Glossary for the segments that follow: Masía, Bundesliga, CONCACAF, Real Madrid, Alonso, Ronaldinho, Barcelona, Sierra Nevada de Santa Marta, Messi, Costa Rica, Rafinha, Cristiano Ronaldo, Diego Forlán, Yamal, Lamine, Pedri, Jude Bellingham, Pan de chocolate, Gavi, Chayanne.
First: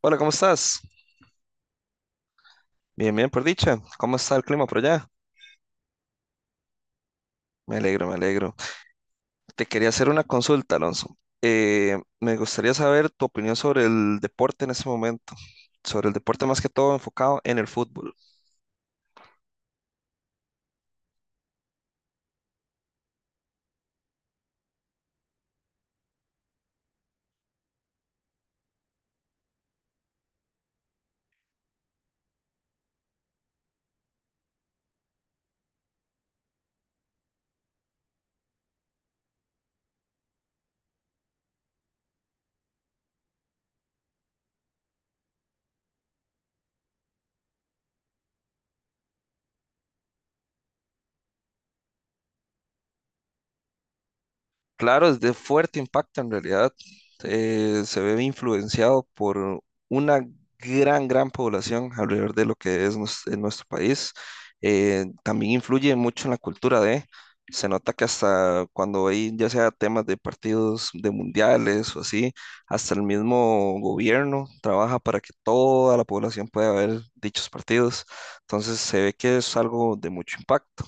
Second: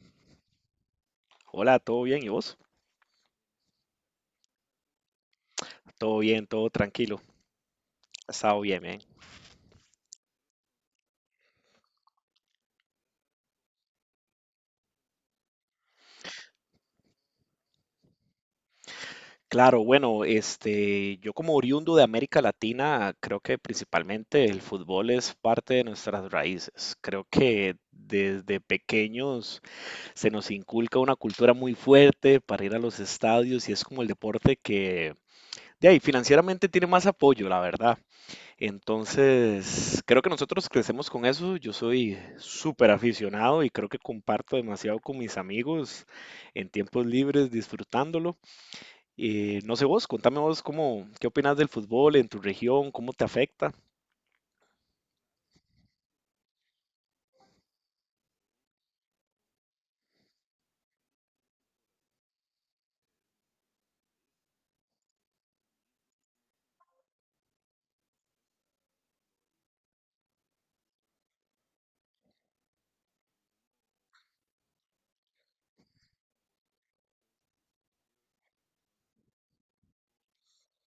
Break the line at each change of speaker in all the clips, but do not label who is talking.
Hola, ¿cómo estás?
Hola, ¿todo bien? ¿Y vos?
Bien, bien, por dicha. ¿Cómo está el clima por allá?
Todo bien, todo tranquilo.
Me alegro, me
Ha
alegro.
estado bien, bien.
Te quería hacer una consulta, Alonso. Me gustaría saber tu opinión sobre el deporte en este momento, sobre el deporte más que todo enfocado en el fútbol.
Claro, bueno, yo como oriundo de América Latina, creo que principalmente el fútbol es parte de nuestras raíces. Creo que desde pequeños se nos inculca una cultura muy fuerte para ir a los estadios y es como el deporte que, de ahí, financieramente tiene más apoyo, la verdad. Entonces, creo que nosotros crecemos con eso. Yo soy súper aficionado y creo que comparto demasiado con mis amigos en tiempos libres disfrutándolo. No sé vos, contame vos qué opinas del fútbol en tu región, cómo te afecta.
Claro, es de fuerte impacto en realidad. Se ve influenciado por una gran población alrededor de lo que es en nuestro país. También influye mucho en la cultura de, se nota que hasta cuando hay ya sea temas de partidos de mundiales o así, hasta el mismo gobierno trabaja para que toda la población pueda ver dichos partidos. Entonces se ve que es algo de mucho impacto.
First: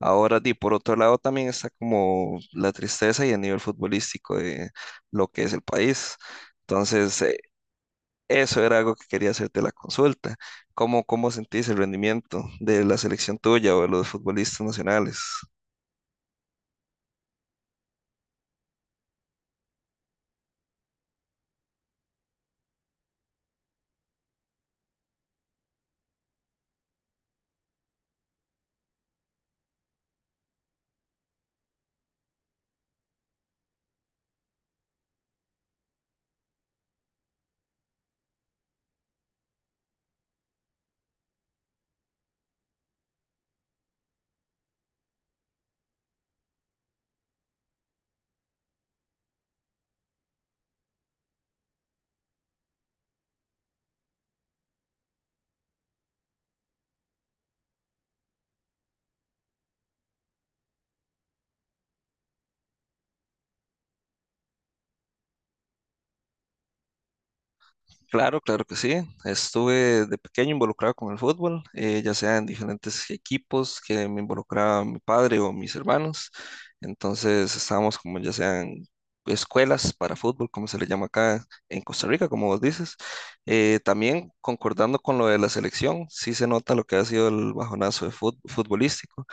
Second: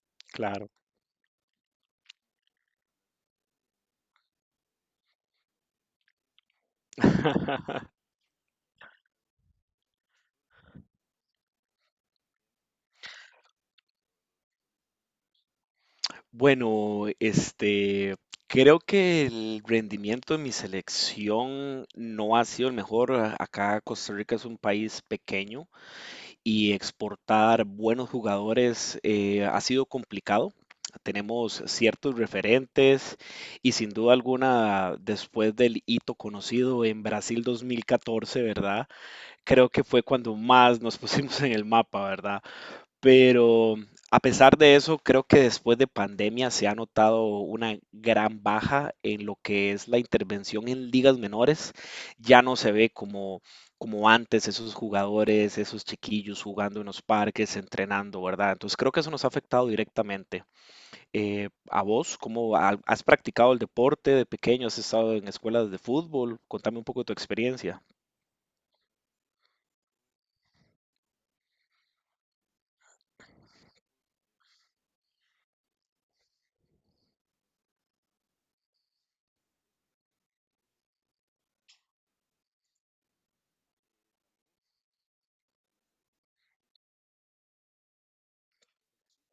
Ahora, di,
Claro.
por otro lado, también está como la tristeza y el nivel futbolístico de lo que es el país. Entonces, eso era algo que quería hacerte la consulta. ¿Cómo, cómo sentís el rendimiento de la selección tuya o de los futbolistas nacionales?
Bueno, creo que el rendimiento de mi selección no ha sido el mejor. Acá Costa Rica es un país pequeño y exportar buenos jugadores ha sido complicado. Tenemos ciertos referentes y sin duda alguna, después del hito conocido en Brasil 2014, ¿verdad? Creo que fue cuando más nos pusimos en el mapa, ¿verdad? Pero a pesar de eso, creo que después de pandemia se ha notado una gran baja en lo que es la intervención en ligas menores. Ya no se ve como, como antes esos jugadores, esos chiquillos jugando en los parques, entrenando, ¿verdad? Entonces creo que eso nos ha afectado directamente. ¿A vos, cómo has practicado el deporte de pequeño? ¿Has estado en escuelas de fútbol? Contame un poco de tu experiencia.
Claro, claro que sí. Estuve de pequeño involucrado con el fútbol, ya sea en diferentes equipos que me involucraba mi padre o mis hermanos. Entonces estábamos como ya sean escuelas para fútbol, como se le llama acá en Costa Rica, como vos dices. También concordando con lo de la selección, sí se nota lo que ha sido el bajonazo de futbolístico.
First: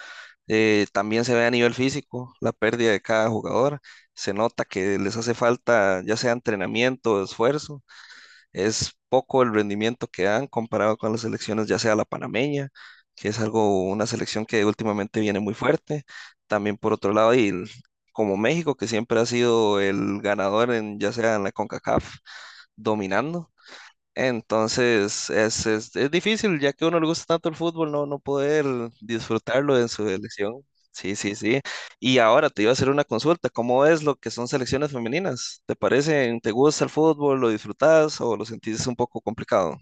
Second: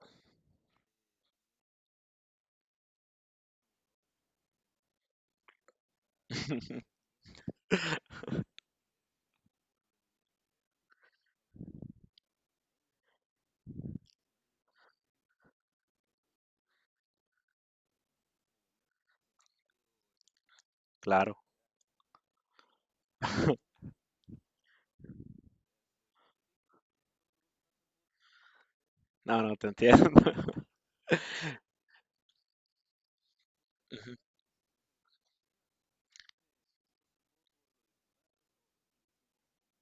También se ve a nivel físico la pérdida de cada jugador. Se nota que les hace falta ya sea entrenamiento, esfuerzo, es poco el rendimiento que dan comparado con las selecciones, ya sea la panameña, que es algo, una selección que últimamente viene muy fuerte. También por otro lado, como México, que siempre ha sido el ganador en, ya sea
Claro.
en la CONCACAF, dominando. Entonces es difícil, ya que a uno le gusta tanto el fútbol, no, no poder
No, no, te
disfrutarlo en su
entiendo.
elección. Sí, sí, sí. Y ahora te iba a hacer una consulta. ¿Cómo es lo que son selecciones femeninas? ¿Te parecen, te gusta el fútbol, lo disfrutas o lo sentís un poco complicado?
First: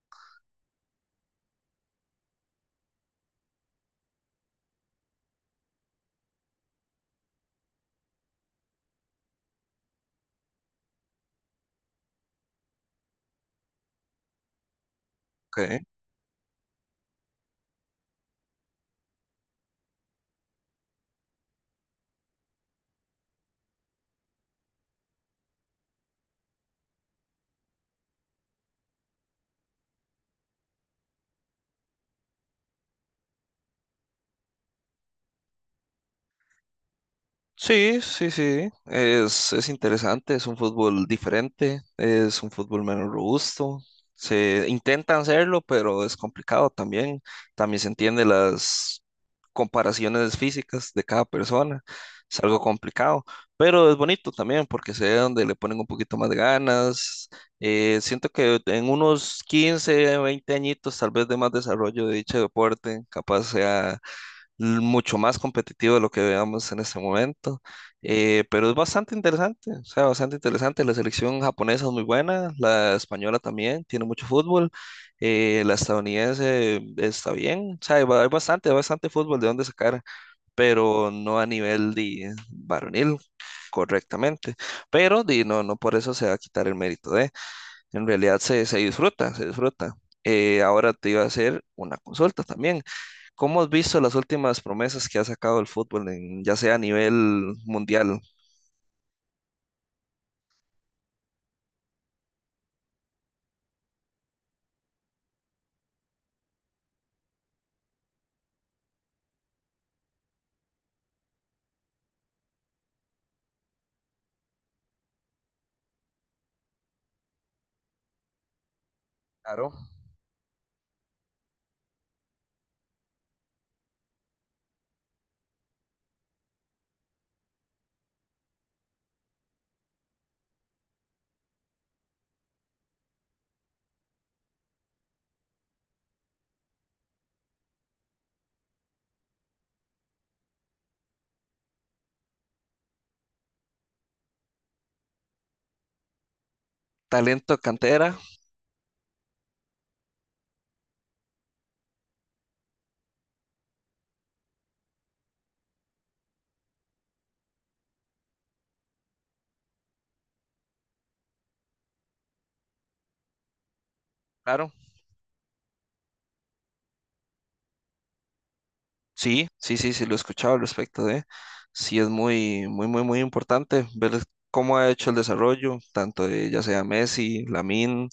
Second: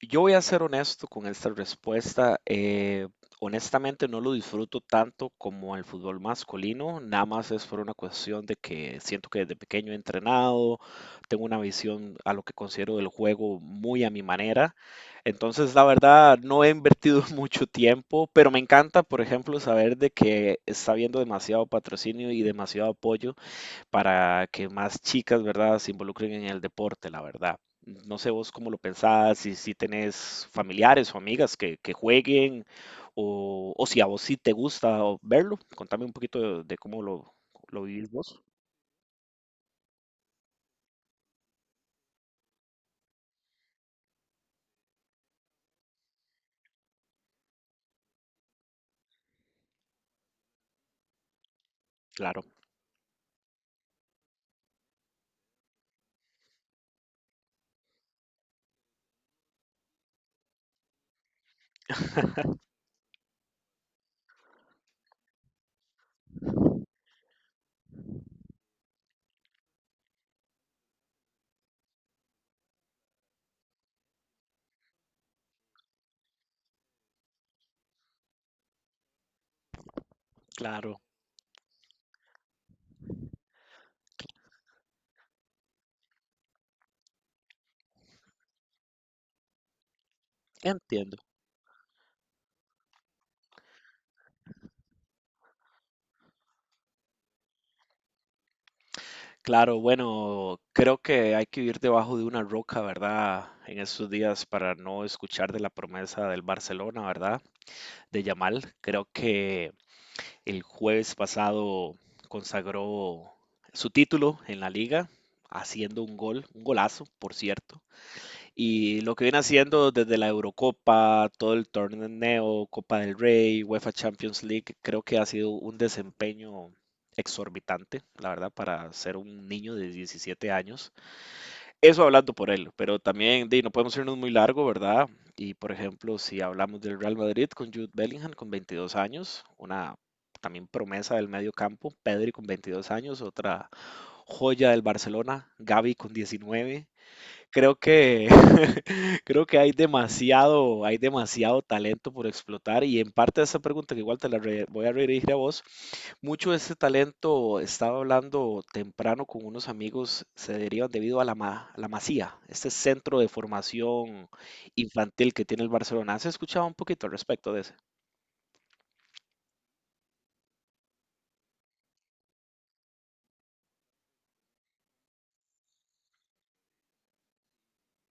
Yo voy a ser honesto con esta respuesta. Honestamente no lo disfruto tanto como el fútbol masculino. Nada más es por una cuestión de que siento que desde pequeño he entrenado, tengo una visión a lo que considero del juego muy a mi manera. Entonces,
Ok.
la verdad, no he invertido mucho tiempo, pero me encanta, por ejemplo, saber de que está habiendo demasiado patrocinio y demasiado apoyo para que más chicas, ¿verdad?, se involucren en el deporte, la verdad. No sé vos cómo lo pensás, si tenés familiares o amigas que jueguen, o si a vos sí te gusta verlo. Contame un poquito de cómo lo
Sí,
vivís
sí,
vos.
sí, es interesante, es un fútbol diferente, es un fútbol menos robusto. Se intentan hacerlo, pero es complicado también. También se entiende las comparaciones físicas de cada persona. Es
Claro,
algo complicado, pero es bonito también porque se ve donde le ponen un poquito más de ganas. Siento que en unos 15, 20 añitos, tal vez de más desarrollo de dicho deporte, capaz sea mucho más competitivo de lo que veamos en este momento, pero es bastante interesante, o sea, bastante interesante. La selección japonesa es muy buena, la española también, tiene mucho fútbol, la estadounidense está bien, o sea, hay, hay bastante fútbol de dónde sacar,
claro.
pero no a nivel de varonil correctamente, pero di, no, no por eso se va a quitar el mérito de, en realidad se, se disfruta, se disfruta. Ahora te
Entiendo.
iba a hacer una consulta también. ¿Cómo has visto las últimas promesas que ha sacado el fútbol, ya sea a nivel mundial?
Claro, bueno, creo que hay que vivir debajo de una roca, ¿verdad? En estos días para no escuchar de la promesa del Barcelona, ¿verdad? De Yamal. Creo que el jueves pasado consagró su título en la liga, haciendo un gol, un golazo, por cierto. Y lo que viene
Claro.
haciendo desde la Eurocopa, todo el torneo, Copa del Rey, UEFA Champions League, creo que ha sido un desempeño exorbitante, la verdad, para ser un niño de 17 años. Eso hablando por él, pero también di, no podemos irnos muy largo, ¿verdad? Y por ejemplo, si hablamos del Real Madrid con Jude Bellingham con 22 años, una también promesa del medio campo, Pedri con 22 años, otra joya del Barcelona, Gavi con 19,
Talento
creo
cantera,
que, creo que hay demasiado talento por explotar y en parte de esa pregunta que igual te la voy a redirigir a vos, mucho de ese talento, estaba hablando temprano con unos amigos, se derivan debido a la, a la Masía, este centro de formación
claro.
infantil que tiene el Barcelona. ¿Has escuchado un poquito al respecto de ese?
Sí, sí, sí, sí, lo he escuchado al respecto de. Sí, es muy importante ver cómo ha hecho el desarrollo, tanto de ya sea Messi, Lamine,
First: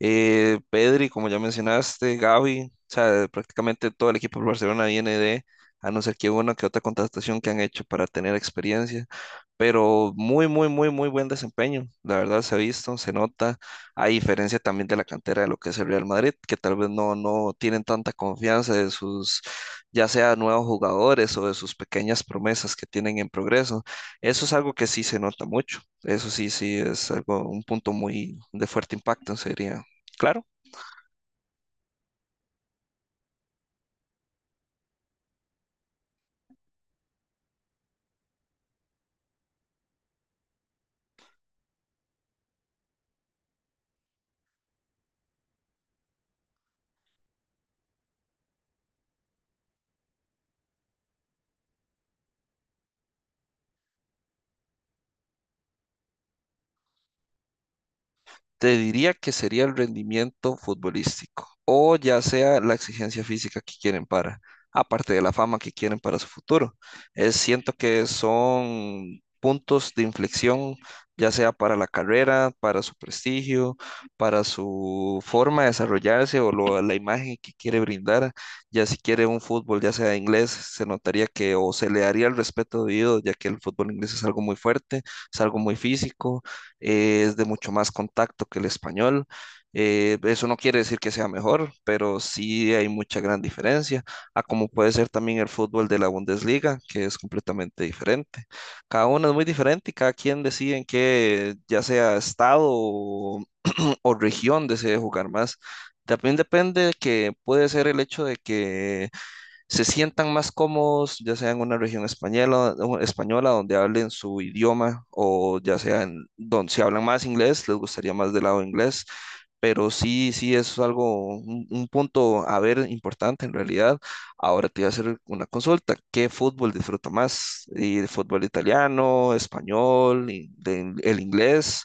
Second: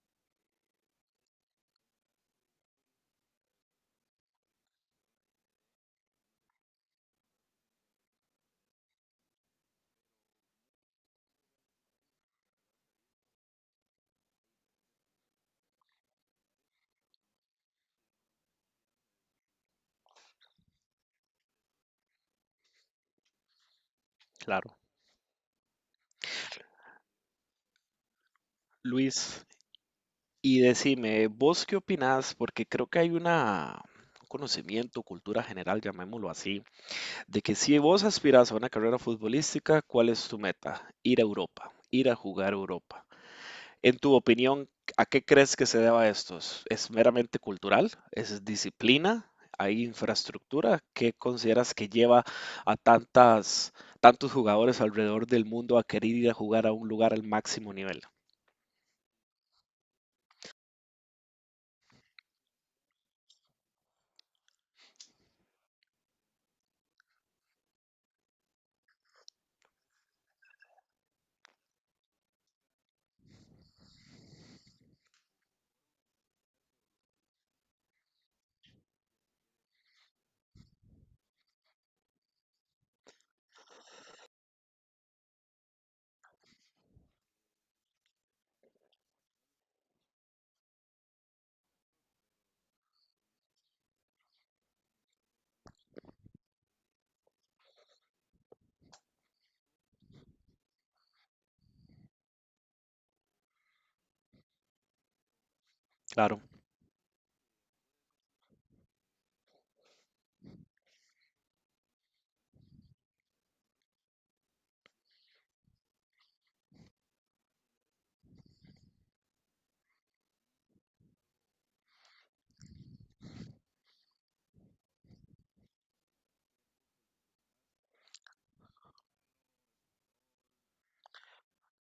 Pedri, como ya mencionaste, Gavi. O sea, prácticamente todo el equipo del Barcelona viene de, a no ser que una que otra contratación que han hecho para tener experiencia, pero muy buen desempeño. La verdad se ha visto, se nota, a diferencia también de la cantera de lo que es el Real Madrid, que tal vez no, no tienen tanta confianza de sus, ya sea nuevos jugadores o de sus pequeñas promesas que tienen en progreso. Eso es algo
Claro.
que sí se nota mucho. Eso sí, sí es algo, un punto muy de fuerte impacto,
Luis,
sería. Claro.
y decime, ¿vos qué opinás? Porque creo que hay una, un conocimiento, cultura general, llamémoslo así. De que si vos aspirás a una carrera futbolística, ¿cuál es tu meta? Ir a Europa, ir a jugar a Europa. En tu opinión, ¿a qué crees que se deba esto? ¿Es meramente cultural? ¿Es disciplina? ¿Hay infraestructura? ¿Qué consideras que lleva a tantas, tantos jugadores alrededor del mundo a querer ir a jugar a un lugar al máximo nivel?
Te diría que sería el rendimiento futbolístico o ya sea la exigencia física que quieren para, aparte de la fama que quieren para su futuro. Es, siento que son puntos de inflexión, ya sea para la carrera, para su prestigio, para su forma de desarrollarse o la imagen que quiere brindar. Ya si quiere un fútbol, ya sea inglés, se notaría que o se le daría el respeto debido, ya que el fútbol inglés es algo muy fuerte, es algo muy físico, es de mucho más contacto que el español. Eso no quiere decir que sea mejor, pero sí hay mucha gran diferencia a como puede ser también el fútbol de la Bundesliga, que es completamente diferente. Cada uno es muy diferente y cada quien decide en qué, ya sea estado o región, desee jugar más. También
Claro,
depende que puede ser el hecho de que se sientan más cómodos, ya sea en una región española, española donde hablen su idioma o ya sea en donde se hablan más inglés, les gustaría más del lado inglés, pero sí, sí es algo, un punto a ver importante en realidad. Ahora te voy a hacer una consulta, ¿qué fútbol disfruta más? ¿El fútbol italiano, español, el inglés,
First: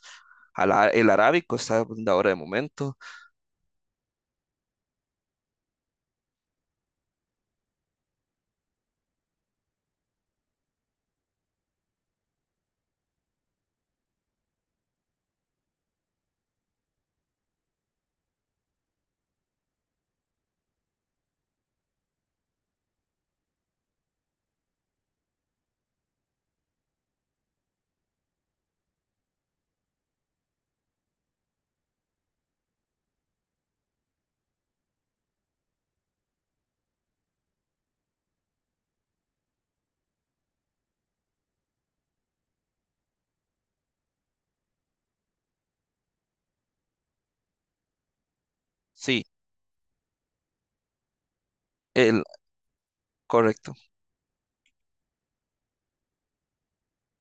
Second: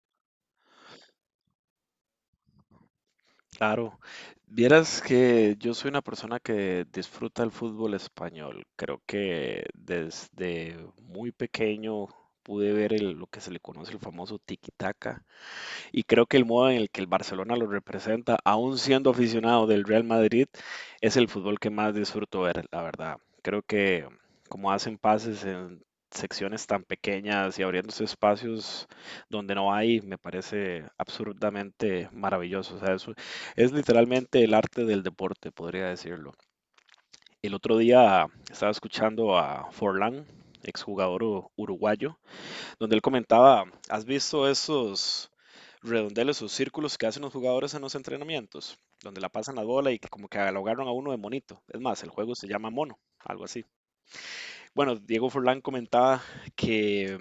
El arábico está de ahora de momento?
claro, vieras que yo soy una persona que disfruta el fútbol español. Creo que desde muy pequeño pude ver lo que se le conoce el famoso tiki y creo que el modo en el que el Barcelona lo representa, aún siendo aficionado del Real Madrid, es el fútbol que más disfruto ver, la verdad. Creo que como hacen pases en secciones tan pequeñas y abriéndose espacios donde no hay, me parece absurdamente maravilloso. O sea, es literalmente el arte del deporte, podría decirlo. El otro día estaba escuchando a Forlán, exjugador uruguayo, donde él comentaba, ¿has visto esos redondeles, esos círculos que hacen los jugadores en los entrenamientos? Donde
Sí,
la pasan la bola y que como que lo agarran a uno de monito. Es más, el
el,
juego se llama mono, algo así.
correcto.
Bueno, Diego Forlán comentaba que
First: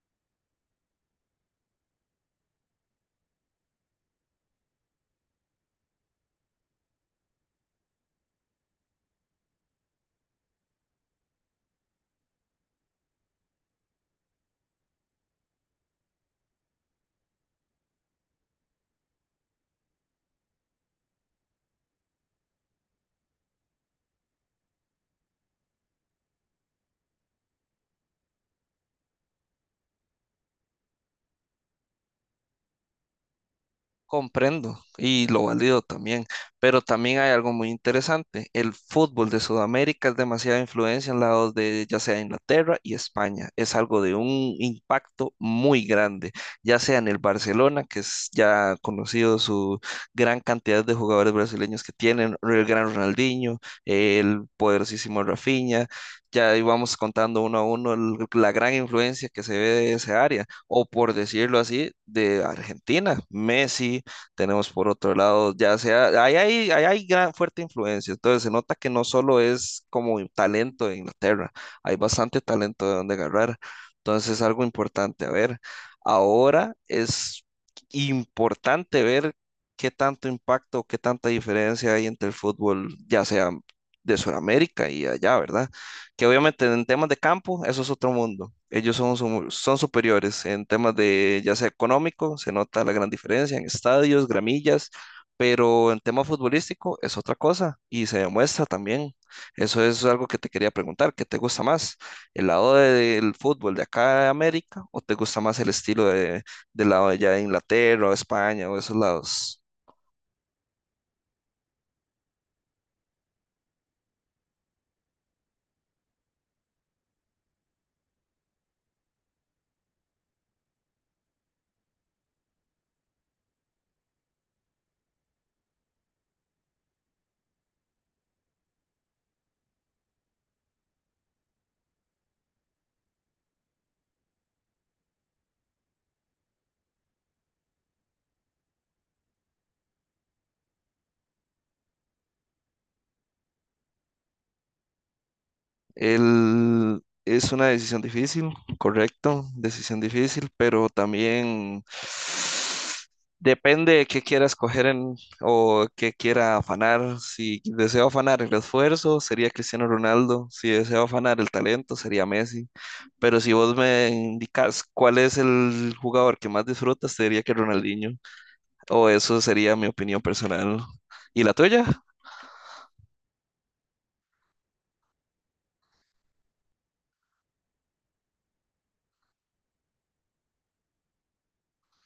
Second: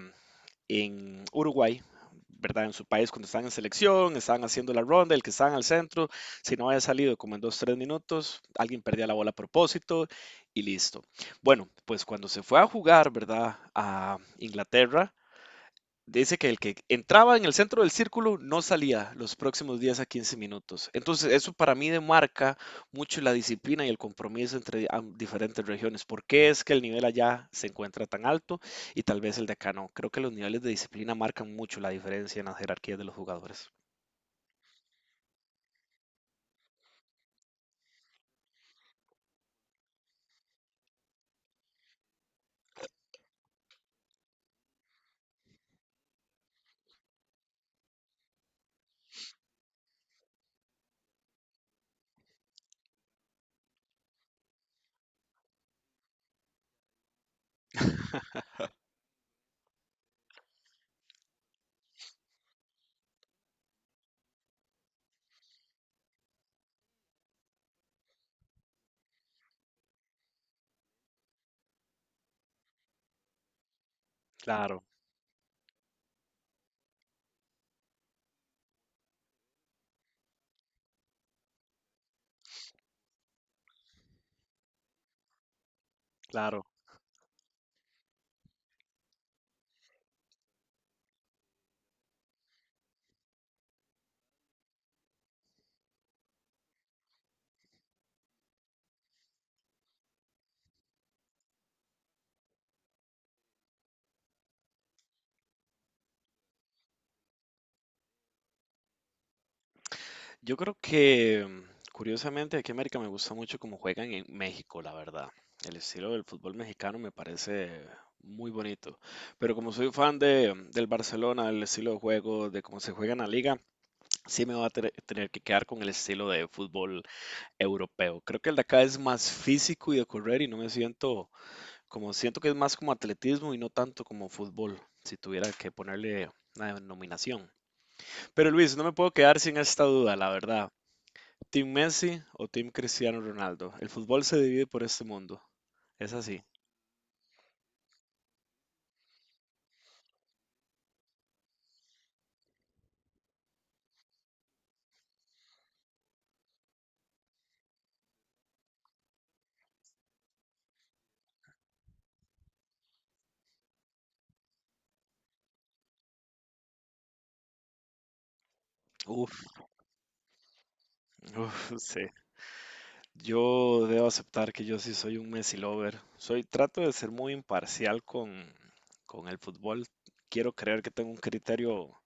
en Uruguay, ¿verdad? En su país, cuando estaban en selección, estaban haciendo la ronda, el que estaban al centro, si no había salido como en 2, 3 minutos, alguien perdía la bola a propósito y listo. Bueno, pues cuando se fue a jugar, ¿verdad? A Inglaterra, dice que el que entraba en el centro del círculo no salía los próximos 10 a 15 minutos. Entonces, eso para mí demarca mucho la disciplina y el compromiso entre diferentes regiones. ¿Por qué es que el nivel allá se encuentra tan alto y tal vez el de acá no? Creo que los niveles de disciplina marcan mucho la diferencia en las jerarquías de los jugadores.
Comprendo y lo valido también, pero también hay algo muy interesante. El fútbol de Sudamérica es demasiada influencia en lados de ya sea Inglaterra y España. Es algo de un impacto muy grande, ya sea en el Barcelona, que es ya conocido su gran cantidad de jugadores brasileños que tienen, el gran Ronaldinho, el poderosísimo Rafinha. Ya íbamos contando uno a uno la gran influencia que se ve de esa área o por decirlo así, de Argentina. Messi, tenemos por otro lado, ya sea, ahí hay gran fuerte influencia. Entonces se nota que no solo es como talento de Inglaterra, hay bastante talento de donde agarrar. Entonces es algo
Claro,
importante. A ver, ahora es importante ver qué tanto impacto, qué tanta diferencia hay entre el fútbol, ya sea de Sudamérica y allá, ¿verdad? Que
claro.
obviamente en temas de campo, eso es otro mundo. Ellos son, son superiores en temas de, ya sea económico, se nota la gran diferencia en estadios, gramillas, pero en tema futbolístico es otra cosa y se demuestra también. Eso es algo que te quería preguntar, ¿qué te gusta más? ¿El lado del fútbol de acá de América o te gusta más el estilo de, del lado de allá de Inglaterra o España o esos lados?
Yo creo que, curiosamente, aquí en América me gusta mucho cómo juegan en México, la verdad. El estilo del fútbol mexicano me parece muy bonito. Pero como soy fan de, del Barcelona, del estilo de juego, de cómo se juega en la liga, sí me va a tener que quedar con el estilo de fútbol europeo. Creo que el de acá es más físico y de correr y no me siento como, siento que es más como atletismo y no tanto como fútbol, si tuviera que ponerle una denominación. Pero Luis, no me puedo quedar sin esta duda, la verdad. Team Messi o Team Cristiano Ronaldo. El fútbol se divide por este mundo. Es así.
Es una decisión difícil, correcto, decisión difícil, pero también depende de qué quiera escoger en, o qué quiera afanar. Si deseo afanar el esfuerzo, sería Cristiano Ronaldo. Si deseo afanar el talento, sería Messi. Pero si vos me indicas cuál es el jugador que más disfrutas, te diría que Ronaldinho. O eso
Uf,
sería mi opinión personal. ¿Y la
uf,
tuya?
sí. Yo debo aceptar que yo sí soy un Messi lover. Soy, trato de ser muy imparcial con el fútbol. Quiero creer que tengo un criterio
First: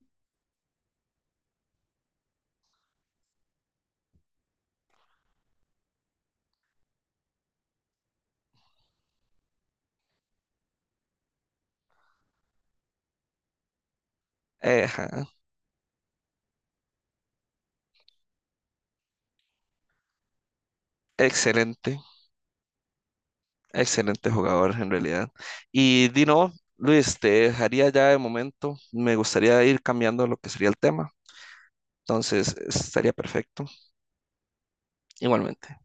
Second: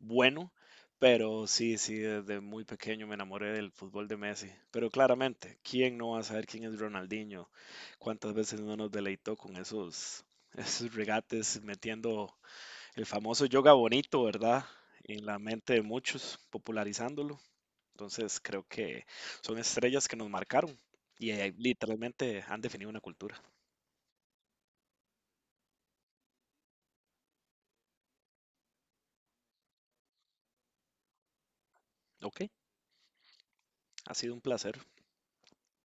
bueno, pero sí, sí, desde muy pequeño me enamoré del fútbol de Messi. Pero claramente, ¿quién no va a saber quién es Ronaldinho? ¿Cuántas veces no nos deleitó con esos, esos regates metiendo el famoso yoga bonito, ¿verdad? En
Ejá,
la mente de muchos, popularizándolo. Entonces creo que son estrellas que nos marcaron y
excelente.
literalmente han definido una cultura.
Excelente jugador en realidad. Y Dino, Luis, te dejaría ya de momento. Me gustaría ir cambiando lo que sería el tema.
Ok,
Entonces, estaría perfecto.
ha sido un placer.
Igualmente.